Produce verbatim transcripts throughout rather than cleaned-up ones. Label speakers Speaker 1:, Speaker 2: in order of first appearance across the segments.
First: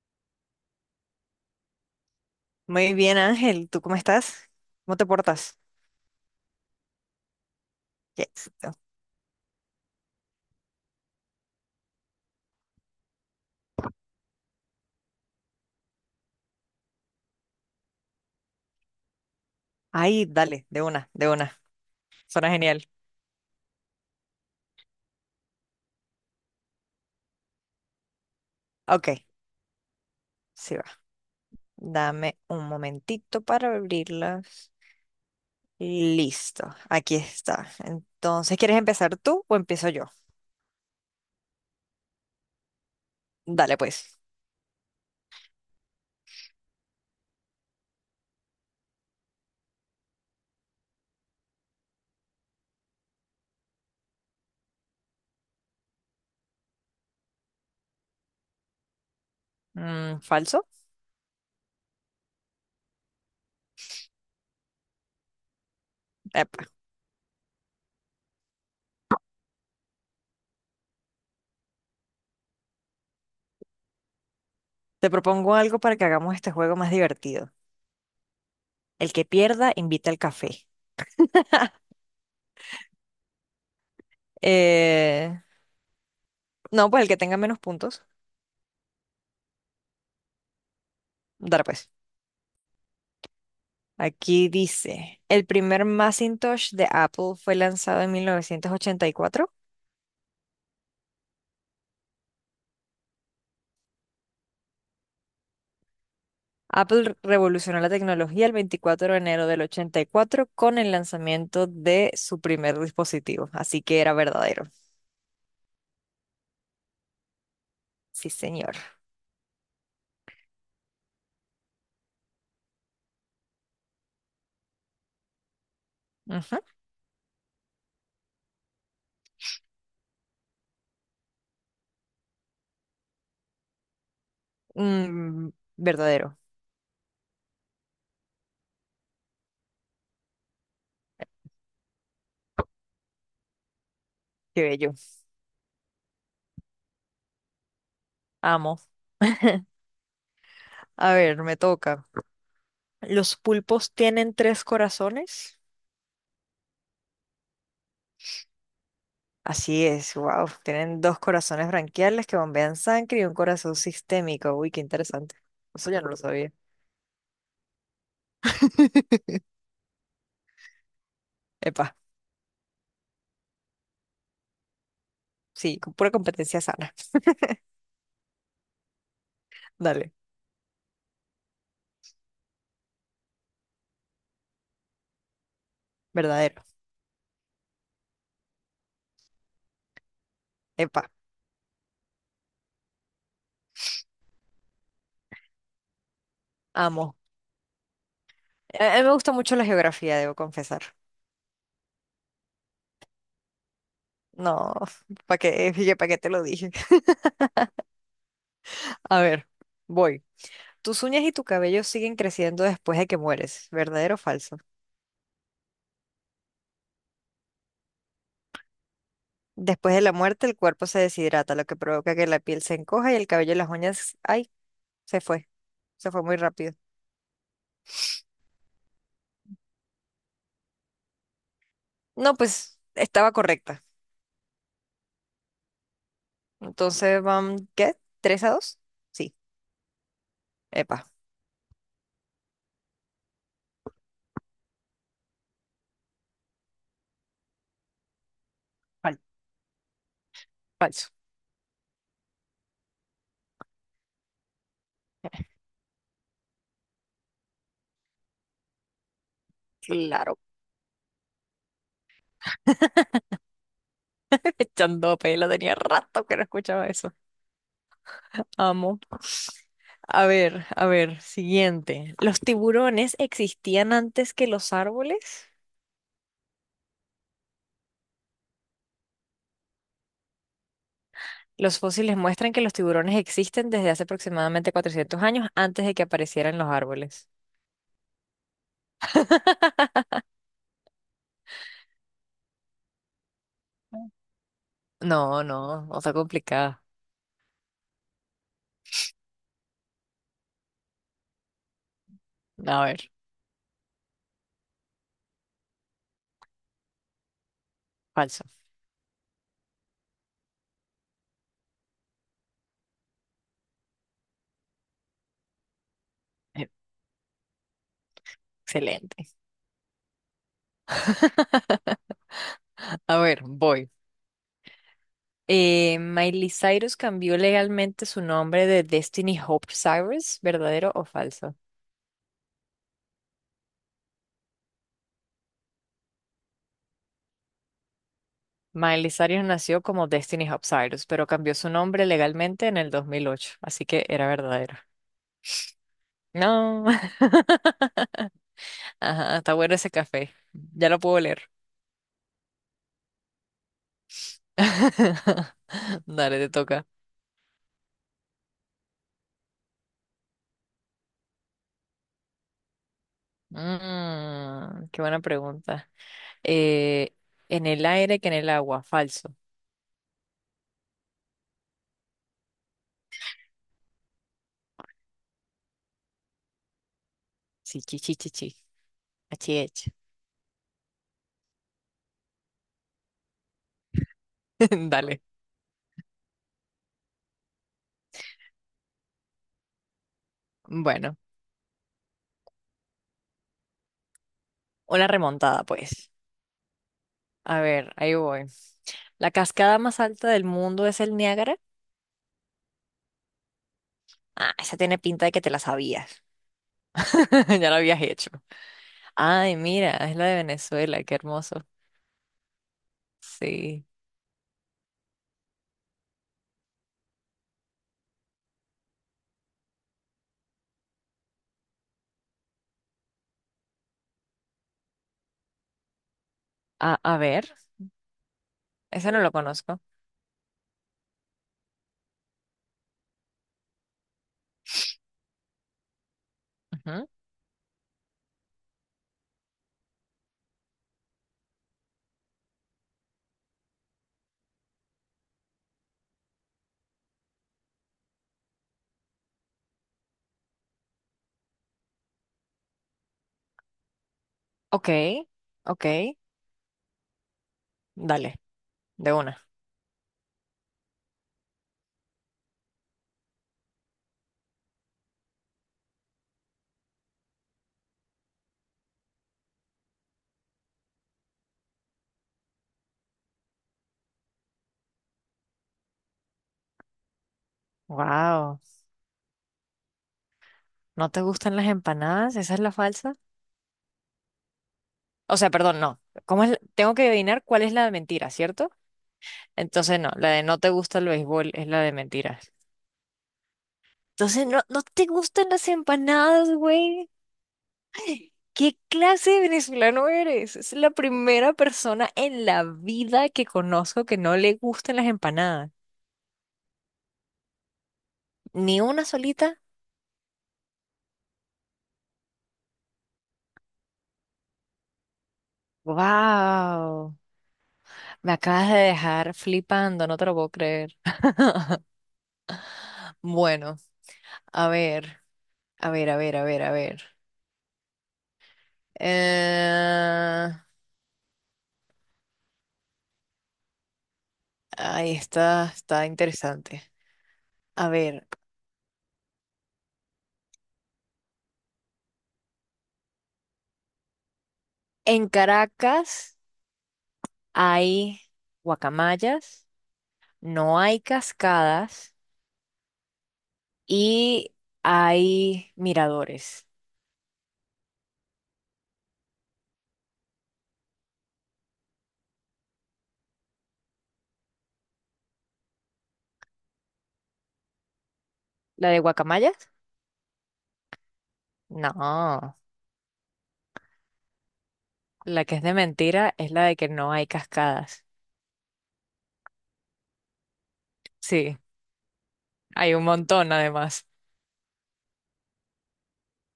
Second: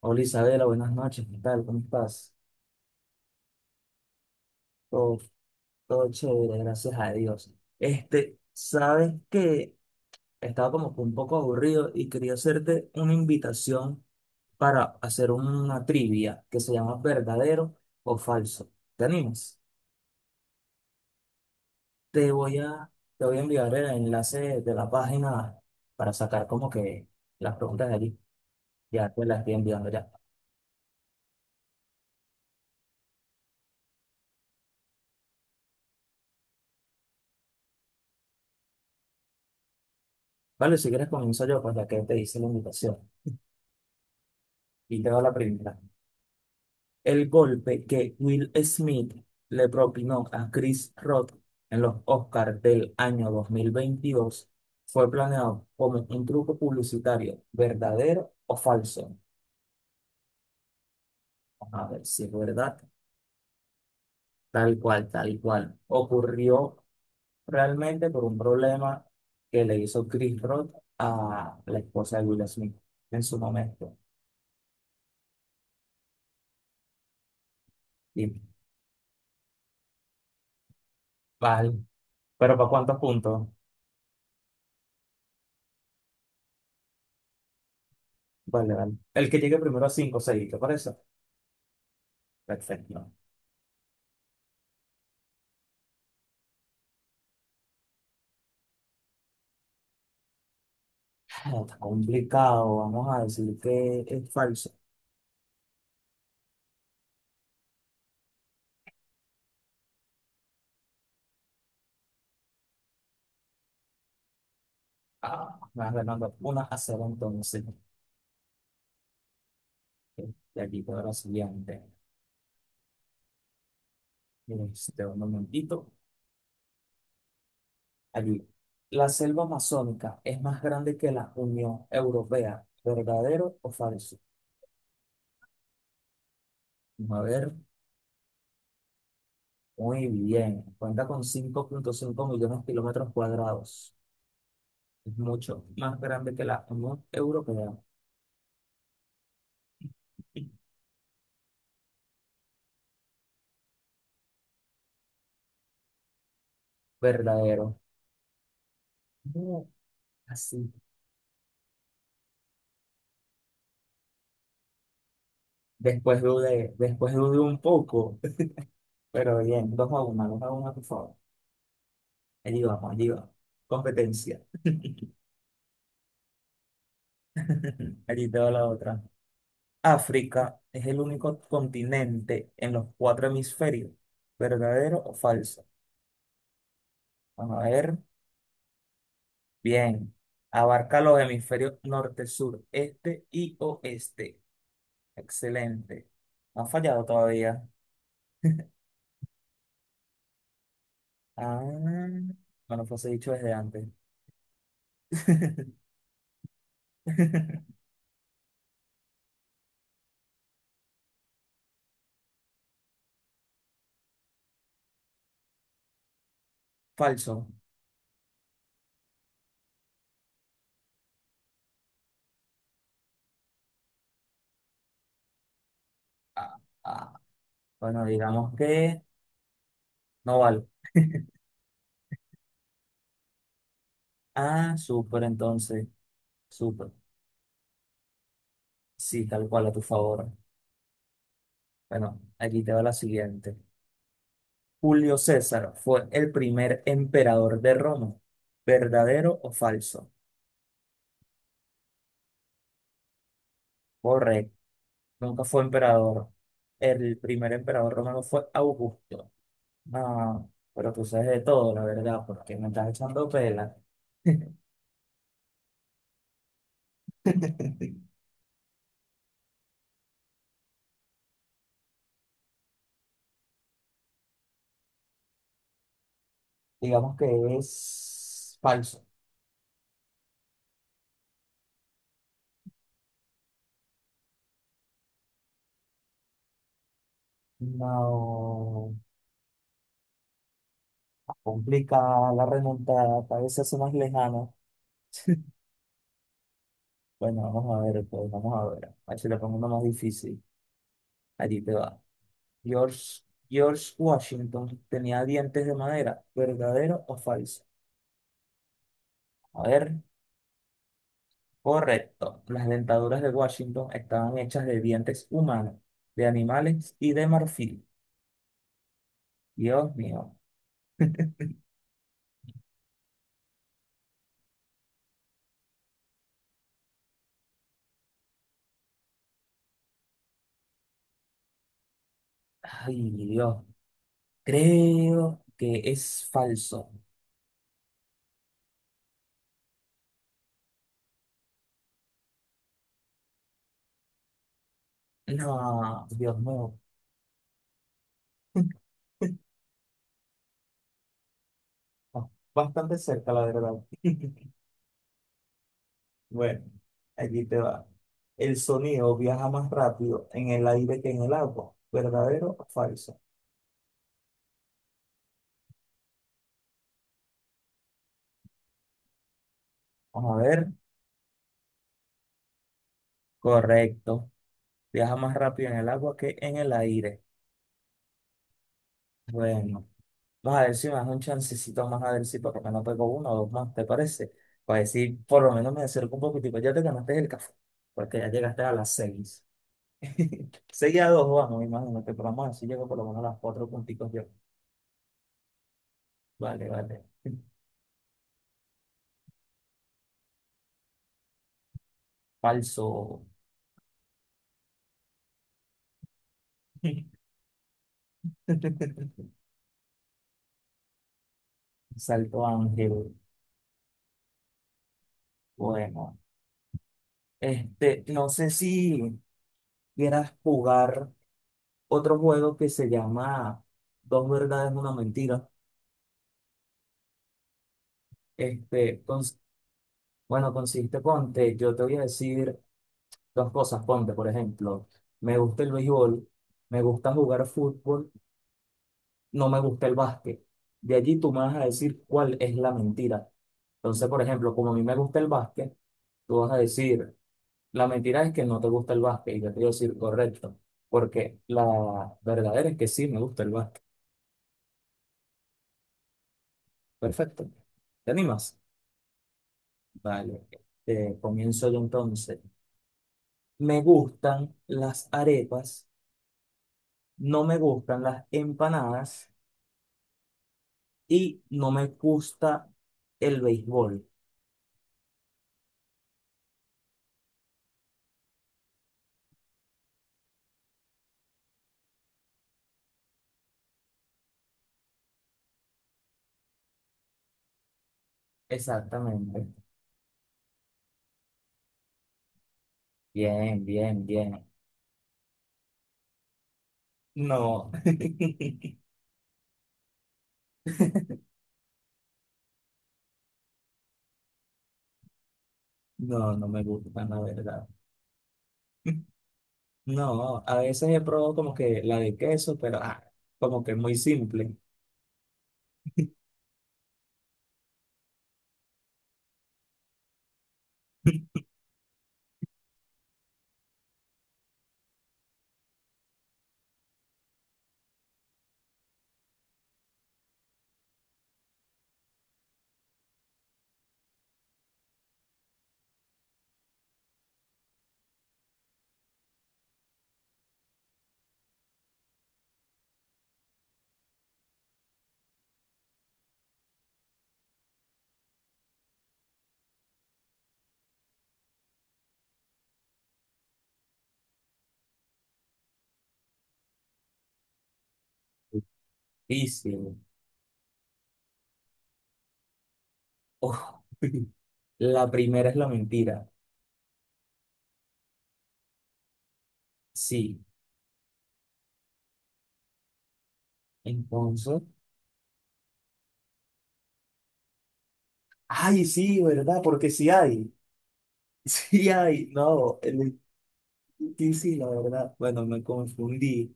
Speaker 1: Hola Isabela, buenas noches, ¿qué tal? ¿Cómo estás?
Speaker 2: Muy bien, Ángel, ¿tú cómo estás? ¿Cómo te
Speaker 1: Todo,
Speaker 2: portas?
Speaker 1: todo chévere, gracias a Dios.
Speaker 2: Qué
Speaker 1: Este,
Speaker 2: éxito.
Speaker 1: sabes que estaba como que un poco aburrido y quería hacerte una invitación para hacer una trivia que se llama verdadero o falso. ¿Te animas?
Speaker 2: Ay, dale, de una, de una.
Speaker 1: Te
Speaker 2: Suena
Speaker 1: voy
Speaker 2: genial.
Speaker 1: a, Te voy a enviar el enlace de la página para sacar como que las preguntas de allí.
Speaker 2: Ok,
Speaker 1: Ya te las estoy enviando ya.
Speaker 2: sí va. Dame un momentito para abrirlas. Listo, aquí está. Entonces, ¿quieres empezar tú o empiezo yo?
Speaker 1: Vale, si quieres comienzo yo, pues ya que te hice la invitación.
Speaker 2: Dale, pues.
Speaker 1: Y te doy la primera. El golpe que Will Smith le propinó a Chris Rock en los Oscars del año dos mil veintidós fue planeado como un truco publicitario, verdadero o falso.
Speaker 2: Mm, ¿falso?
Speaker 1: A ver si es verdad, tal cual, tal cual.
Speaker 2: Epa.
Speaker 1: Ocurrió realmente por un problema que le hizo Chris Rock a la esposa de Will Smith en su momento.
Speaker 2: Te propongo algo para que hagamos este juego más divertido.
Speaker 1: Y,
Speaker 2: El que pierda, invita al café.
Speaker 1: vale, pero ¿para cuántos puntos?
Speaker 2: Eh, no, pues el que tenga menos puntos.
Speaker 1: Vale, vale. El que llegue primero a cinco, seis, ¿te parece?
Speaker 2: Dale, pues.
Speaker 1: Perfecto.
Speaker 2: Aquí dice, el primer Macintosh de Apple fue lanzado en mil novecientos ochenta y cuatro.
Speaker 1: No, está complicado, vamos a decir que es falso.
Speaker 2: Apple revolucionó la tecnología el veinticuatro de enero del ochenta y cuatro con el lanzamiento de su primer dispositivo. Así que era verdadero.
Speaker 1: Ah, me vas ganando una a cero entonces.
Speaker 2: Sí, señor.
Speaker 1: De aquí para la siguiente. Miren, Este, un momentito.
Speaker 2: Ujú.
Speaker 1: Allí. La selva amazónica es más grande que la Unión Europea. ¿Verdadero o falso?
Speaker 2: Mm, verdadero.
Speaker 1: Vamos a ver, muy bien. Cuenta con cinco punto cinco millones de kilómetros cuadrados.
Speaker 2: Qué bello.
Speaker 1: Es mucho más grande que la Unión Europea.
Speaker 2: Amo. A ver, me toca. ¿Los pulpos tienen tres corazones?
Speaker 1: Verdadero. No,
Speaker 2: Así es, wow.
Speaker 1: así.
Speaker 2: Tienen dos corazones branquiales que bombean sangre y un corazón sistémico. Uy, qué interesante. Eso ya no lo
Speaker 1: Después
Speaker 2: sabía.
Speaker 1: dudé, después dudé un poco. Pero bien, dos a una, dos a una, por favor.
Speaker 2: Epa,
Speaker 1: Allí vamos, allí vamos. Competencia.
Speaker 2: sí, con pura competencia sana.
Speaker 1: Allí te va la otra.
Speaker 2: Dale,
Speaker 1: África es el único continente en los cuatro hemisferios. ¿Verdadero o falso?
Speaker 2: verdadero.
Speaker 1: Vamos a ver. Bien. Abarca
Speaker 2: Epa,
Speaker 1: los hemisferios norte, sur, este y oeste. Excelente. No ha fallado
Speaker 2: amo.
Speaker 1: todavía.
Speaker 2: A a mí me gusta mucho la geografía, debo confesar.
Speaker 1: Ah, bueno, pues he dicho desde antes.
Speaker 2: No, ¿para qué? ¿Para qué te lo dije? A ver, voy. Tus uñas y tu cabello siguen creciendo después de que mueres, ¿verdadero o falso?
Speaker 1: Falso.
Speaker 2: Después de la muerte, el cuerpo se deshidrata, lo que provoca que la piel se encoja y el cabello y las uñas, ay, se fue, se fue muy
Speaker 1: Ah,
Speaker 2: rápido.
Speaker 1: ah. Bueno, digamos que no vale.
Speaker 2: No, pues estaba correcta.
Speaker 1: Ah, súper, entonces, súper.
Speaker 2: Entonces van, ¿qué? ¿Tres a dos?
Speaker 1: Sí,
Speaker 2: Sí,
Speaker 1: tal cual, a tu favor.
Speaker 2: epa,
Speaker 1: Bueno, aquí te va la siguiente. Julio César fue el primer emperador de Roma.
Speaker 2: fal-
Speaker 1: ¿Verdadero o falso?
Speaker 2: falso.
Speaker 1: Correcto. Nunca fue emperador. El primer emperador romano fue Augusto.
Speaker 2: Claro,
Speaker 1: No, pero tú sabes de todo, la verdad, porque me estás echando pela.
Speaker 2: echando pelo, tenía rato que no escuchaba eso. Amo. A ver, a ver, siguiente. ¿Los tiburones existían antes que los árboles?
Speaker 1: Digamos que es falso.
Speaker 2: Los fósiles muestran que los tiburones existen desde hace aproximadamente cuatrocientos años antes de que aparecieran los árboles.
Speaker 1: No. Complicada la remontada, cada vez se hace más lejana.
Speaker 2: No, no, no está complicada.
Speaker 1: Bueno, vamos a ver, pues vamos a ver. A ver si le pongo uno más difícil. Allí te va.
Speaker 2: A ver,
Speaker 1: George, George Washington tenía dientes de madera, ¿verdadero o falso?
Speaker 2: falso.
Speaker 1: A ver, correcto. Las dentaduras de Washington estaban hechas de dientes humanos, de
Speaker 2: Eh,
Speaker 1: animales y de marfil.
Speaker 2: Excelente.
Speaker 1: Dios mío.
Speaker 2: A ver, voy. Eh, Miley Cyrus cambió legalmente su nombre de Destiny Hope Cyrus, ¿verdadero o falso?
Speaker 1: Ay, Dios. Creo que es falso.
Speaker 2: Miley Cyrus nació como Destiny Hopsirus, pero cambió su nombre legalmente en el dos mil ocho, así que era verdadera.
Speaker 1: No, Dios mío.
Speaker 2: No, ajá, está bueno ese café. Ya lo puedo leer.
Speaker 1: Ah, bastante cerca, la verdad.
Speaker 2: Dale, te
Speaker 1: Bueno,
Speaker 2: toca.
Speaker 1: allí te va. El sonido viaja más rápido en el aire que en el agua. ¿Verdadero o falso?
Speaker 2: Mm, qué buena pregunta. Eh, en el aire que en el agua, falso.
Speaker 1: Vamos a ver. Correcto. Viaja más rápido en el agua que en el aire.
Speaker 2: Sí, chi, chi, chi, chi.
Speaker 1: Bueno,
Speaker 2: Achich.
Speaker 1: vamos a ver si me das un chancecito más a ver si por lo menos pego uno o dos más, ¿te parece? Para decir,
Speaker 2: Dale.
Speaker 1: por lo menos me acerco un poquitico. Ya te ganaste el café, porque ya llegaste a las seis. Seis a
Speaker 2: Bueno,
Speaker 1: dos, vamos, imagínate, pero vamos a ver si llego por lo menos a las cuatro puntitos yo.
Speaker 2: una remontada, pues.
Speaker 1: Vale, vale.
Speaker 2: A ver, ahí voy. ¿La cascada más alta del mundo es el Niágara?
Speaker 1: Falso.
Speaker 2: Ah, esa tiene pinta de que te la sabías. Ya lo habías hecho. Ay, mira, es la de Venezuela, qué hermoso.
Speaker 1: Salto Ángel.
Speaker 2: Sí.
Speaker 1: Bueno, este, no sé si quieras jugar otro juego que se llama Dos verdades, una mentira.
Speaker 2: A, a ver,
Speaker 1: Este,
Speaker 2: ese no lo
Speaker 1: cons-
Speaker 2: conozco.
Speaker 1: bueno, consiste, ponte, yo te voy a decir dos cosas, ponte, por ejemplo, me gusta el béisbol, me
Speaker 2: Ujú.
Speaker 1: gusta jugar fútbol, no me gusta el básquet. De allí tú me vas a decir cuál es la mentira. Entonces, por ejemplo, como a mí me gusta el básquet, tú vas a decir... La mentira es que no te gusta el básquet, y yo te digo decir correcto, porque la verdadera es que sí me gusta el básquet.
Speaker 2: Ok, ok,
Speaker 1: Perfecto. ¿Te
Speaker 2: dale,
Speaker 1: animas?
Speaker 2: de una.
Speaker 1: Vale. Este, comienzo yo entonces. Me gustan las arepas, no me gustan las empanadas y no me gusta el béisbol.
Speaker 2: Wow, ¿no te gustan las empanadas? ¿Esa es la falsa? O sea, perdón, no. ¿Cómo es? La- tengo que adivinar cuál es la de mentira, ¿cierto?
Speaker 1: Exactamente.
Speaker 2: Entonces no, la de no te gusta el béisbol es la de mentiras.
Speaker 1: Bien, bien, bien.
Speaker 2: Entonces no, no te gustan las empanadas, güey.
Speaker 1: No,
Speaker 2: ¿Qué clase de venezolano eres? Es la primera persona en la vida que conozco que no le gusten las empanadas.
Speaker 1: no, no me gustan, la verdad.
Speaker 2: ¿Ni una solita?
Speaker 1: No, a veces he probado como que la de queso, pero ah, como que muy simple.
Speaker 2: ¡Wow! Me acabas de dejar flipando, no te lo puedo creer. Bueno, a ver, a ver, a ver, a ver, a ver. Eh, Ahí está, está interesante. A ver, en Caracas hay guacamayas, no hay cascadas. Y hay miradores.
Speaker 1: Difícil. Uf. La primera es la mentira.
Speaker 2: ¿La de guacamayas?
Speaker 1: Sí.
Speaker 2: No,
Speaker 1: Entonces.
Speaker 2: la que es de mentira es la de que no hay cascadas.
Speaker 1: Ay, sí, ¿verdad? Porque sí hay.
Speaker 2: Sí,
Speaker 1: Sí hay. No,
Speaker 2: hay un
Speaker 1: el-
Speaker 2: montón además.
Speaker 1: sí, sí, la verdad. Bueno, me confundí.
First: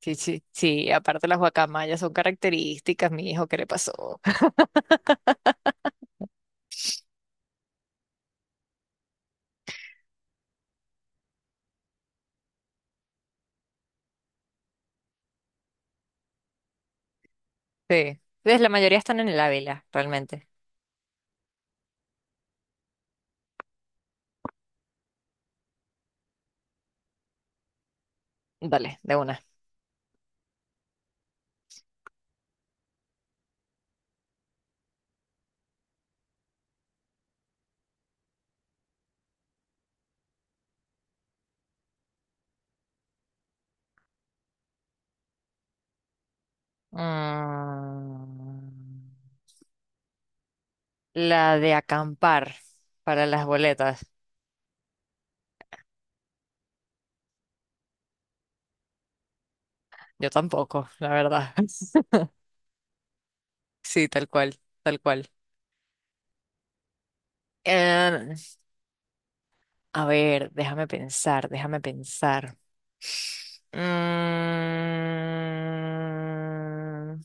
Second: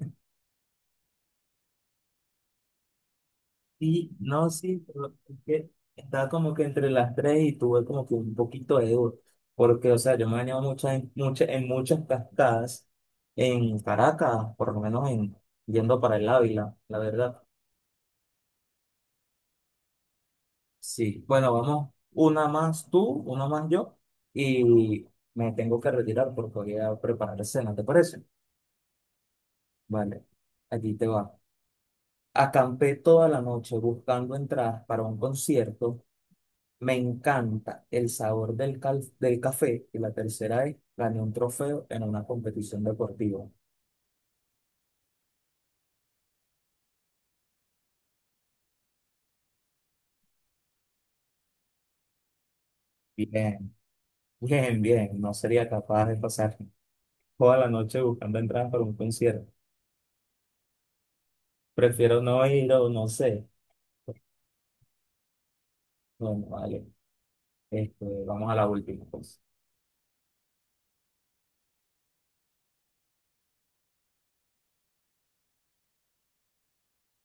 Speaker 2: Sí, sí, sí, aparte las guacamayas son características, mi hijo, ¿qué le
Speaker 1: Sí,
Speaker 2: pasó?
Speaker 1: no, sí, pero es que estaba como que entre las tres y tuve como que un poquito de duda, porque, o sea, yo me he bañado muchas, en, muchas, en muchas cascadas en Caracas, por lo menos en, yendo para el Ávila, la verdad.
Speaker 2: Sí, pues la mayoría están en el Ávila, realmente.
Speaker 1: Sí, bueno, vamos, una más tú, una más yo, y me tengo que retirar porque voy a preparar cena, ¿te parece?
Speaker 2: Dale, de una.
Speaker 1: Vale, aquí te va. Acampé toda la noche buscando entradas para un concierto. Me encanta el sabor del, cal- del café y la tercera es gané un trofeo en una competición deportiva.
Speaker 2: Mm, la de acampar para las
Speaker 1: Bien,
Speaker 2: boletas.
Speaker 1: bien, bien. No sería capaz de pasar toda la noche buscando entradas para un concierto.
Speaker 2: Yo tampoco, la verdad.
Speaker 1: Prefiero no ir o no sé.
Speaker 2: Sí, tal cual, tal cual.
Speaker 1: Bueno, vale. Este,
Speaker 2: Eh,
Speaker 1: vamos a la última pues.
Speaker 2: A ver, déjame pensar, déjame pensar. Mm,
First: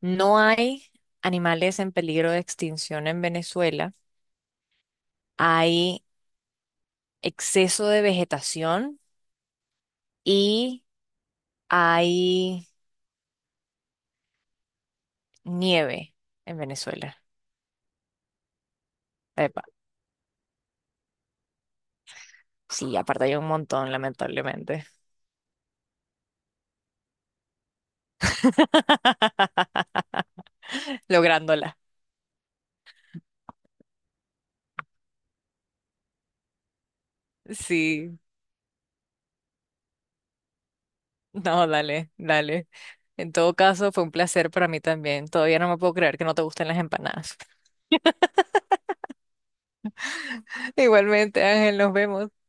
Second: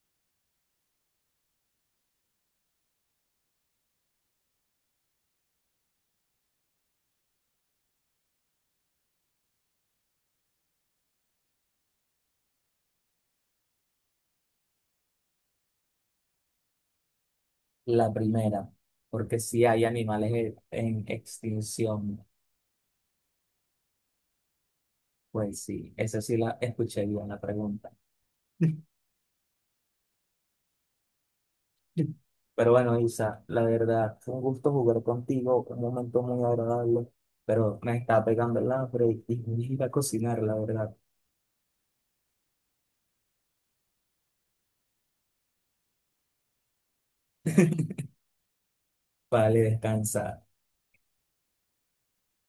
Speaker 2: no hay animales en peligro de extinción en Venezuela. Hay exceso de vegetación y hay nieve en Venezuela.
Speaker 1: La primera, porque
Speaker 2: Epa,
Speaker 1: si hay animales en en extinción.
Speaker 2: sí, aparte hay un montón, lamentablemente.
Speaker 1: Pues sí, esa sí la escuché bien la pregunta.
Speaker 2: Lográndola.
Speaker 1: Pero bueno, Isa, la verdad, fue un gusto jugar contigo, un momento muy agradable, pero me
Speaker 2: Sí.
Speaker 1: está pegando el hambre y y voy a ir a cocinar, la verdad.
Speaker 2: No, dale, dale. En todo caso, fue un placer para mí también. Todavía no me puedo creer que no te gusten las empanadas.
Speaker 1: Vale, descansa.
Speaker 2: Igualmente, Ángel, nos vemos.